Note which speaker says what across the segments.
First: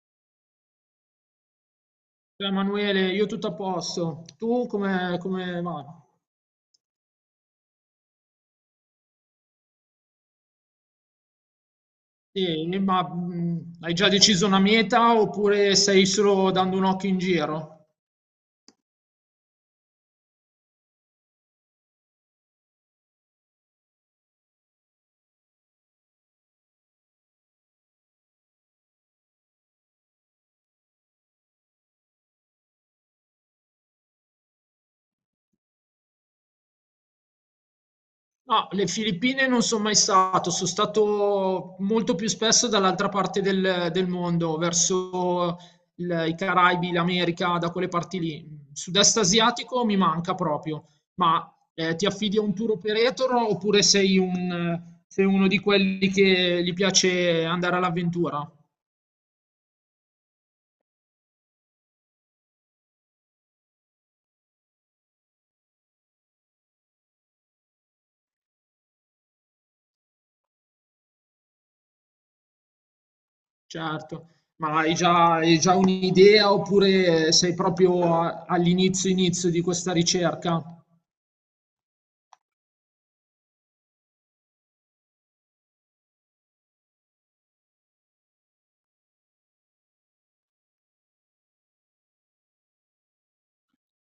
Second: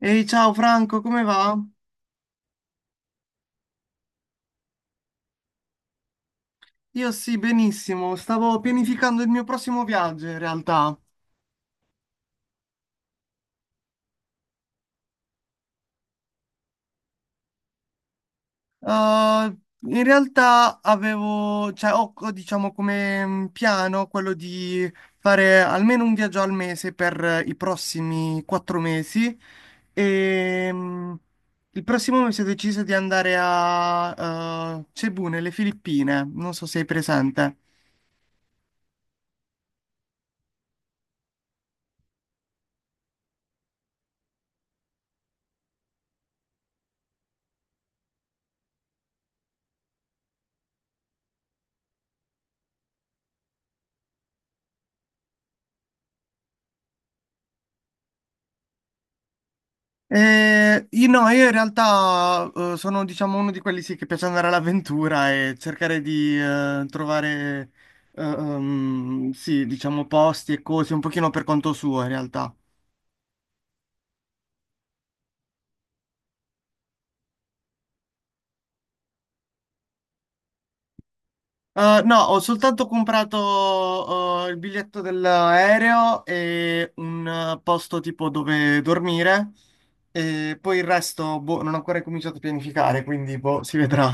Speaker 1: Ehi, ciao Franco, come va?
Speaker 2: Ciao Emanuele, io tutto a posto. Tu come va?
Speaker 1: Io sì, benissimo. Stavo pianificando il mio prossimo viaggio in realtà.
Speaker 2: Sì, ma hai già deciso una meta oppure stai solo dando un occhio in giro?
Speaker 1: Eh, In realtà avevo, cioè, ho, diciamo come piano quello di fare almeno un viaggio al mese per i prossimi 4 mesi. E il prossimo mese ho deciso di andare a Cebu, nelle Filippine. Non so se sei presente.
Speaker 2: No, le Filippine non sono mai stato, sono stato molto più spesso dall'altra parte del mondo, verso i Caraibi, l'America, da quelle parti lì. Sud-est asiatico mi manca proprio, ma ti affidi a un tour operator oppure sei uno di quelli che gli piace andare all'avventura?
Speaker 1: Io no, io in realtà sono diciamo uno di quelli sì, che piace andare all'avventura e cercare di trovare sì, diciamo posti e cose un pochino per conto suo in realtà.
Speaker 2: Certo, ma hai già un'idea oppure sei proprio all'inizio inizio di questa ricerca?
Speaker 1: No, ho soltanto comprato il biglietto dell'aereo e un posto tipo dove dormire e poi il resto boh, non ho ancora cominciato a pianificare, quindi boh, si vedrà.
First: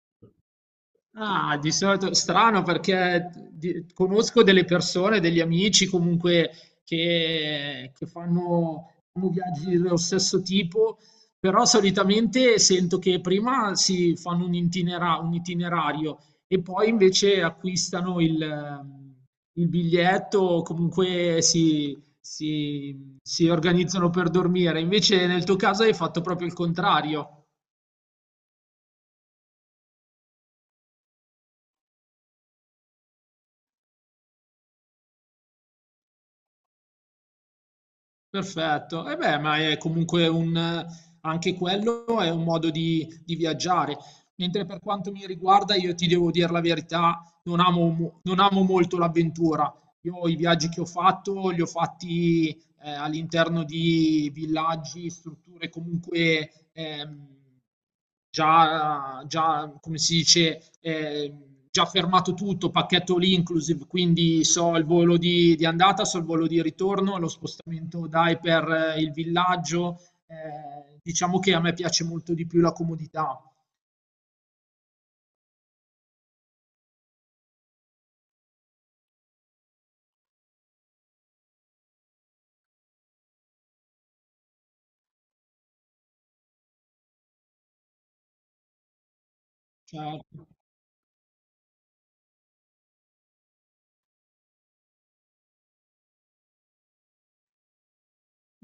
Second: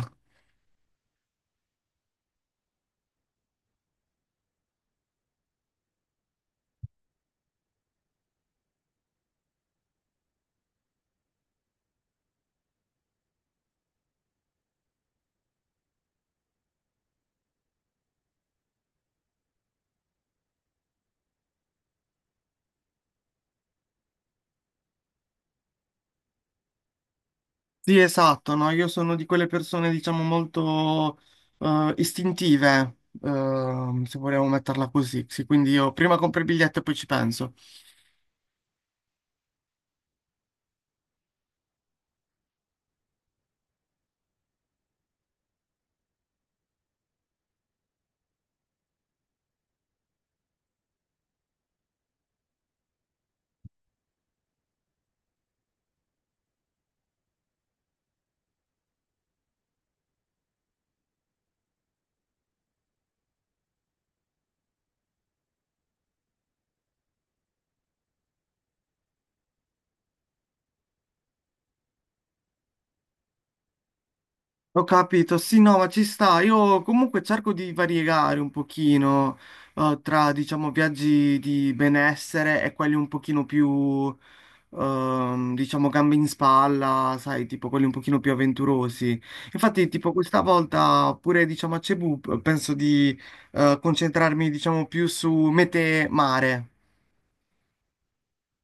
Speaker 2: Ah, di solito strano perché conosco delle persone, degli amici comunque che fanno viaggi dello stesso tipo, però solitamente sento che prima si fanno un un itinerario e poi invece acquistano il biglietto, comunque si organizzano per dormire. Invece nel tuo caso hai fatto proprio il contrario.
Speaker 1: Sì, esatto, no? Io sono di quelle persone, diciamo, molto istintive, se vogliamo metterla così. Sì, quindi io prima compro il biglietto e poi ci penso.
Speaker 2: Perfetto. E beh, ma è comunque anche quello è un modo di viaggiare. Mentre per quanto mi riguarda, io ti devo dire la verità, non amo molto l'avventura. Io i viaggi che ho fatto li ho fatti all'interno di villaggi, strutture comunque già, come si dice, già fermato tutto, pacchetto all inclusive, quindi so il volo di andata, so il volo di ritorno, lo spostamento dai per il villaggio. Diciamo che a me piace molto di più la comodità.
Speaker 1: Ho capito, sì, no, ma ci sta. Io comunque cerco di variegare un pochino, tra, diciamo, viaggi di benessere e quelli un pochino più, diciamo, gambe in spalla, sai, tipo quelli un pochino più avventurosi. Infatti, tipo,
Speaker 2: Cioè.
Speaker 1: questa volta pure, diciamo, a Cebu penso di concentrarmi, diciamo, più su mete mare.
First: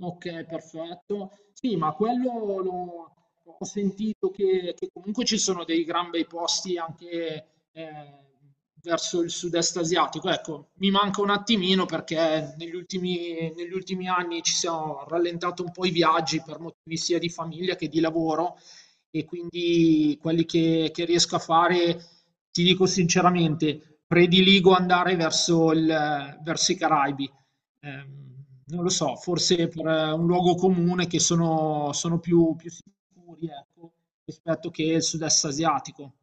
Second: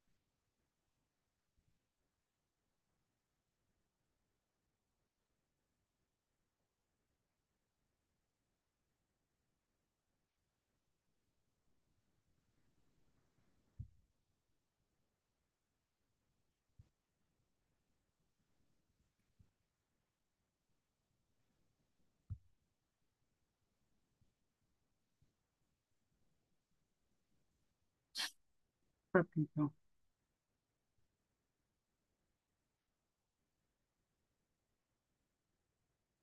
Speaker 2: Ok, perfetto. Sì, ma quello ho sentito che comunque ci sono dei gran bei posti anche eh, verso il sud-est asiatico. Ecco, mi manca un attimino perché negli ultimi anni ci siamo rallentati un po' i viaggi per motivi sia di famiglia che di lavoro e quindi quelli che riesco a fare, ti dico sinceramente, prediligo andare verso verso i Caraibi. Non lo so, forse
Speaker 1: Capito.
Speaker 2: per un luogo comune che sono più sicuri, ecco, rispetto che il sud-est asiatico.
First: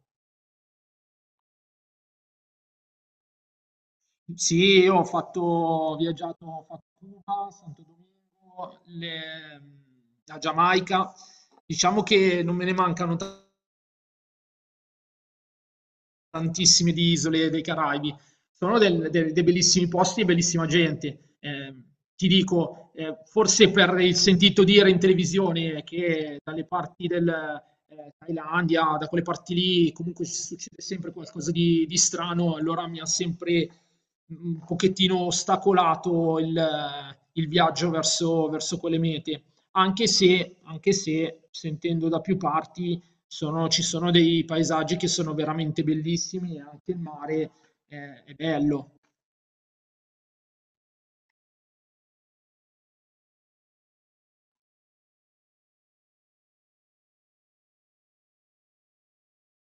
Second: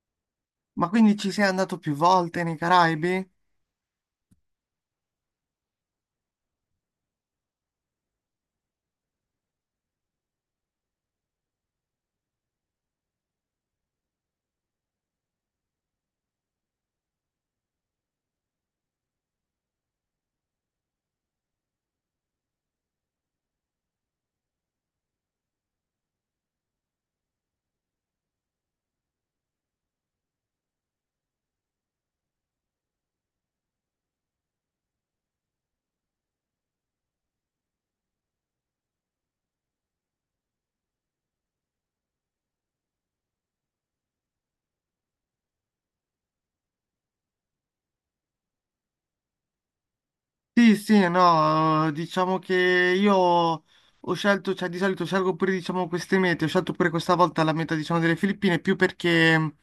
Speaker 1: Ma quindi ci sei andato più volte nei Caraibi?
Speaker 2: Sì, io ho fatto, ho viaggiato, ho fatto Cuba, Santo Domingo, la Giamaica. Diciamo che non me ne mancano tanti tantissime di isole dei Caraibi. Sono dei bellissimi posti e bellissima gente. Ti dico, forse per il sentito dire in televisione che dalle parti del Thailandia, da quelle parti lì, comunque ci succede sempre qualcosa di strano, allora mi ha sempre un pochettino ostacolato il viaggio verso quelle mete anche se sentendo da più parti ci sono dei paesaggi che sono veramente bellissimi e anche il mare è bello.
Speaker 1: Sì, sì, no, diciamo che io ho scelto, cioè di solito scelgo pure diciamo queste mete, ho scelto pure questa volta la meta diciamo delle Filippine più perché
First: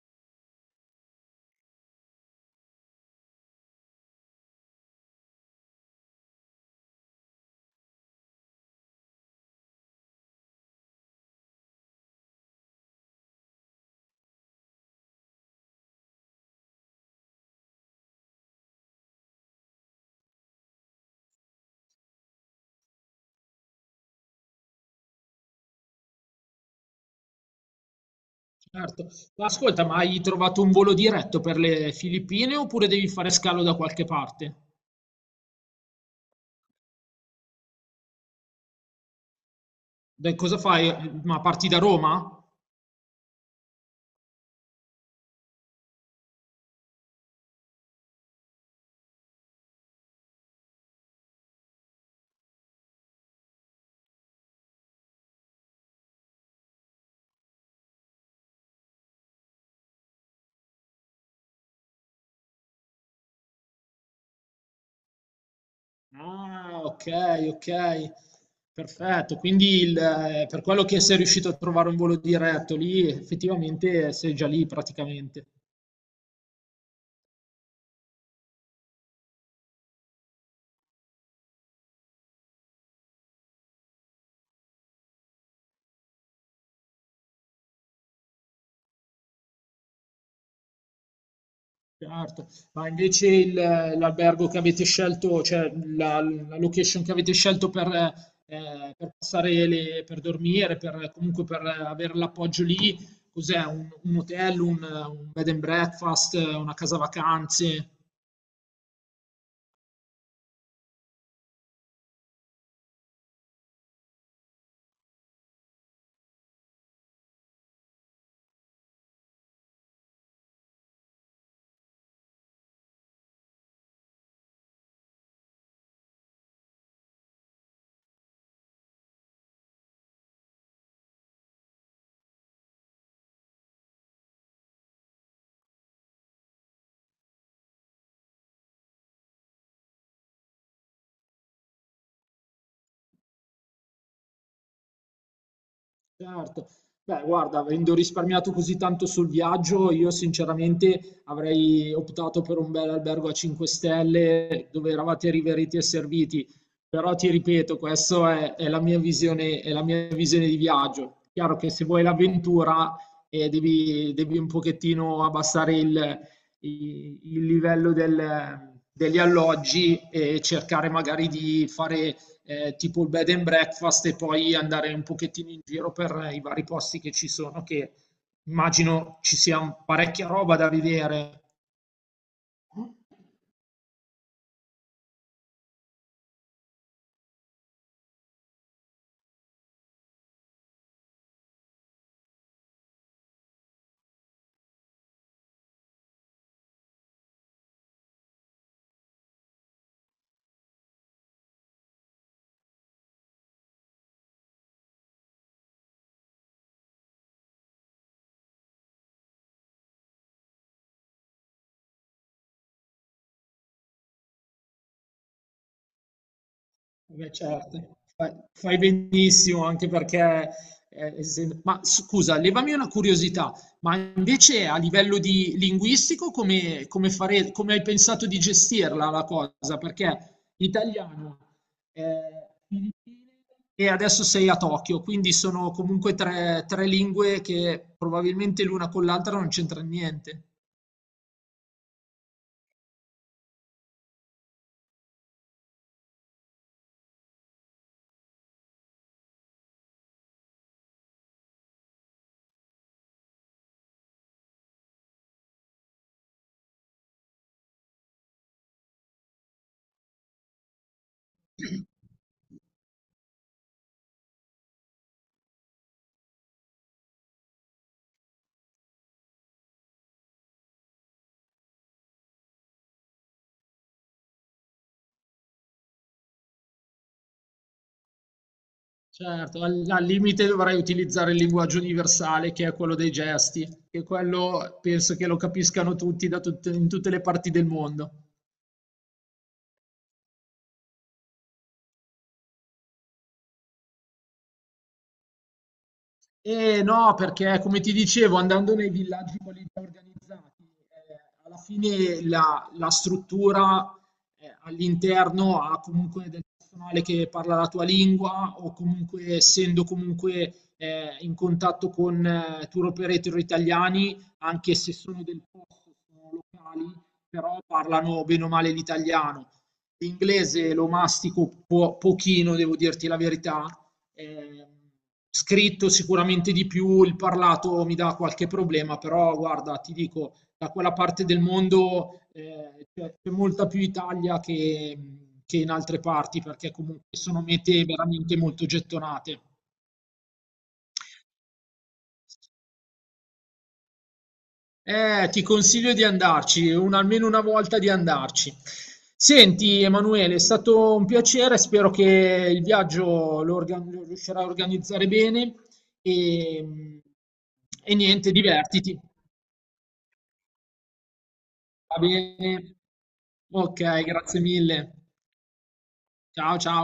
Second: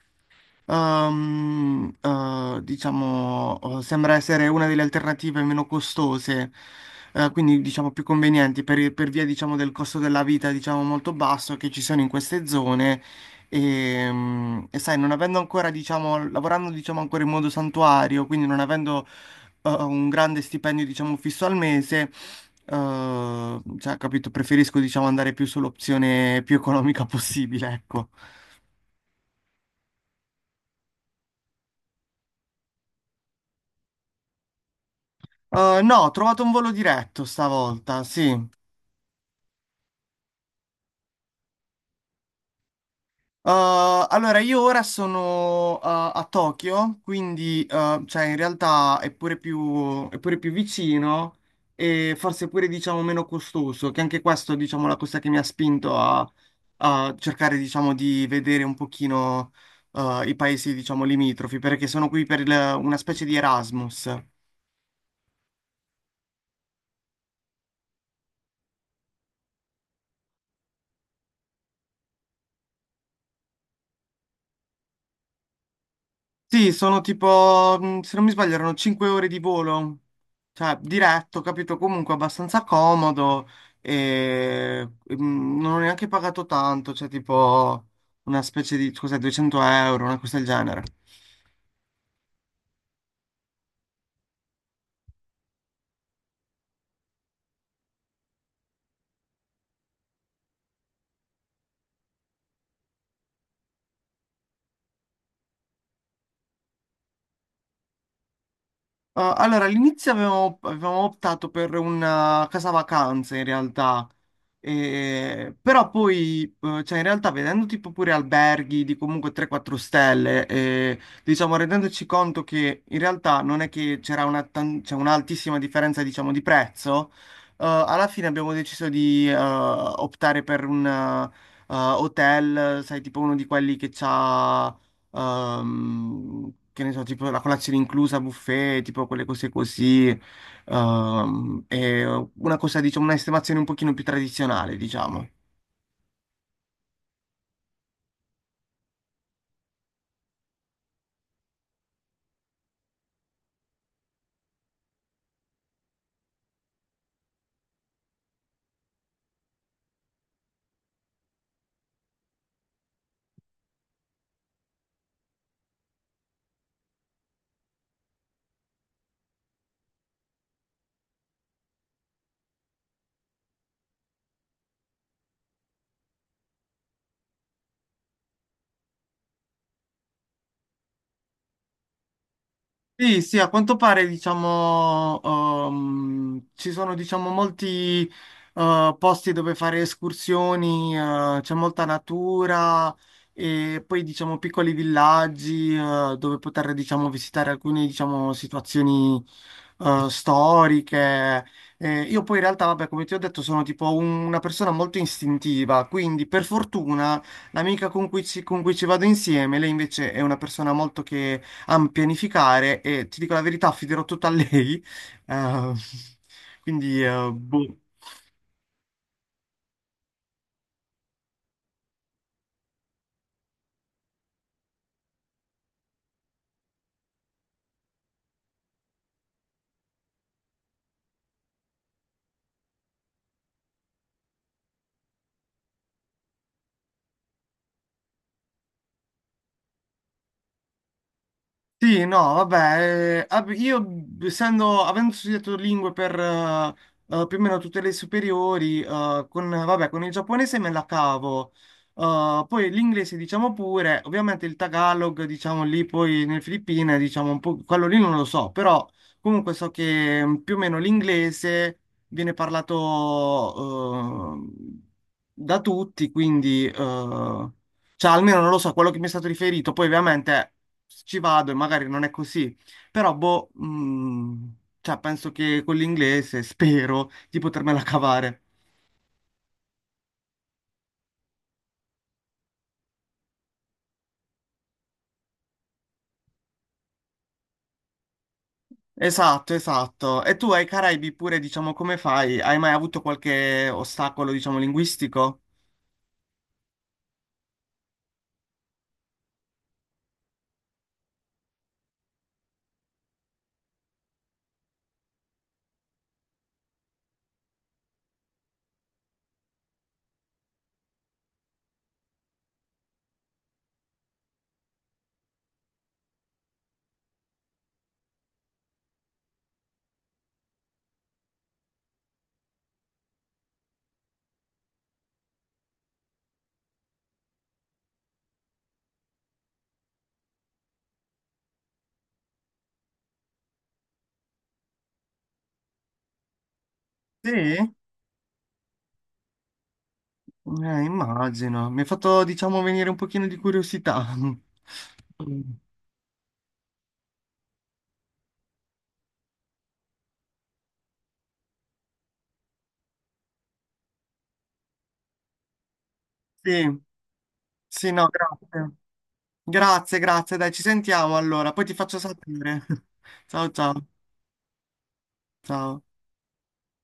Speaker 1: Diciamo, sembra essere una delle alternative meno costose, quindi diciamo più convenienti per via, diciamo, del costo della vita, diciamo, molto basso che ci sono in queste zone. E sai, non avendo ancora, diciamo, lavorando, diciamo, ancora in modo santuario, quindi non avendo un grande stipendio, diciamo, fisso al mese, cioè, capito, preferisco, diciamo, andare più sull'opzione più economica possibile, ecco.
Speaker 2: Certo. Ma ascolta, ma hai trovato un volo diretto per le Filippine oppure devi fare scalo da qualche parte?
Speaker 1: No, ho trovato un volo diretto stavolta, sì.
Speaker 2: Cosa fai? Ma parti da Roma?
Speaker 1: Allora, io ora sono a Tokyo, quindi cioè, in realtà è pure più vicino e forse pure diciamo meno costoso, che anche questo diciamo la cosa che mi ha spinto a cercare diciamo di vedere un pochino i paesi diciamo limitrofi, perché sono qui per una specie di Erasmus.
Speaker 2: Ah, ok, ok. Perfetto. Quindi per quello che sei riuscito a trovare un volo diretto lì, effettivamente sei già lì praticamente.
Speaker 1: Sì, sono tipo, se non mi sbaglio, erano 5 ore di volo, cioè diretto, capito? Comunque abbastanza comodo e non ho neanche pagato tanto, cioè tipo una specie di, cos'è, 200 euro, una cosa del genere.
Speaker 2: Certo, ma invece l'albergo che avete scelto, cioè la location che avete scelto per passare per dormire, comunque per avere l'appoggio lì, cos'è? Un hotel, un bed and breakfast, una casa vacanze?
Speaker 1: Allora, all'inizio avevamo optato per una casa vacanza in realtà, però poi cioè in realtà vedendo tipo pure alberghi di comunque 3-4 stelle, e, diciamo rendendoci conto che in realtà non è che c'era c'è un'altissima differenza diciamo di prezzo, alla fine abbiamo deciso di optare per un hotel, sai tipo uno di quelli che c'ha che ne so, tipo la colazione inclusa, buffet, tipo quelle cose così, è una cosa, diciamo, un'estimazione un pochino più tradizionale, diciamo.
Speaker 2: Certo. Beh, guarda, avendo risparmiato così tanto sul viaggio, io sinceramente avrei optato per un bel albergo a 5 stelle dove eravate riveriti e serviti. Però ti ripeto, questa è la mia visione, è la mia visione di viaggio. Chiaro che se vuoi l'avventura devi un pochettino abbassare il livello degli alloggi e cercare magari di fare tipo il bed and breakfast e poi andare un pochettino in giro per i vari posti che ci sono, che immagino ci sia parecchia roba da vedere.
Speaker 1: Sì, sì, a quanto pare, diciamo, ci sono, diciamo, molti, posti dove fare escursioni, c'è molta natura e poi, diciamo, piccoli villaggi, dove poter, diciamo, visitare alcune, diciamo, situazioni, storiche. Io poi in realtà, vabbè, come ti ho detto, sono tipo una persona molto istintiva, quindi per fortuna l'amica con cui ci vado insieme, lei invece è una persona molto che a pianificare e ti dico la verità, affiderò tutto a lei. Eh, quindi,
Speaker 2: Beh,
Speaker 1: boh.
Speaker 2: certo, fai benissimo anche perché, essendo ma scusa, levami una curiosità, ma invece a livello di linguistico come fare come hai pensato di gestirla la cosa? Perché italiano, Filippine e adesso sei a Tokyo, quindi sono comunque 3 lingue che probabilmente l'una con l'altra non c'entra niente.
Speaker 1: Sì, no, vabbè, io essendo, avendo studiato lingue per più o meno tutte le superiori, con, vabbè, con il giapponese me la cavo. Poi l'inglese diciamo pure, ovviamente il Tagalog diciamo lì poi nelle Filippine diciamo un po', quello lì non lo so, però comunque so che più o meno l'inglese viene parlato da tutti, quindi, cioè, almeno non lo so, quello che mi è stato riferito. Poi, ovviamente ci vado e magari non è così, però boh, cioè penso che con l'inglese spero di potermela cavare.
Speaker 2: Certo, al limite dovrei utilizzare il linguaggio universale, che è quello dei gesti, che quello penso che lo capiscano tutti da in tutte le parti del mondo.
Speaker 1: Esatto, esatto. E tu ai Caraibi pure, diciamo, come fai? Hai mai avuto qualche ostacolo, diciamo, linguistico?
Speaker 2: Eh no, perché come ti dicevo, andando nei villaggi quelli già organizzati, alla fine la struttura all'interno ha comunque del personale che parla la tua lingua o comunque essendo comunque in contatto con tour operator italiani, anche se sono del posto, sono locali, però parlano bene o male l'italiano. L'inglese lo mastico pochino, devo dirti la verità. Ehm, Scritto sicuramente di più, il parlato mi dà qualche problema, però guarda, ti dico, da quella parte del mondo c'è molta più Italia che in altre parti, perché comunque
Speaker 1: Sì,
Speaker 2: sono mete veramente molto gettonate.
Speaker 1: immagino. Mi ha fatto, diciamo, venire un pochino di curiosità.
Speaker 2: Ti consiglio di andarci, almeno una volta di andarci. Senti, Emanuele, è stato un piacere, spero che il viaggio lo riuscirai a organizzare bene e,
Speaker 1: Sì, sì,
Speaker 2: e
Speaker 1: no,
Speaker 2: niente,
Speaker 1: grazie.
Speaker 2: divertiti.
Speaker 1: Grazie, grazie, dai, ci sentiamo allora, poi ti faccio
Speaker 2: Va
Speaker 1: sapere.
Speaker 2: bene.
Speaker 1: Ciao,
Speaker 2: Ok,
Speaker 1: ciao,
Speaker 2: grazie mille.
Speaker 1: ciao.
Speaker 2: Ciao ciao.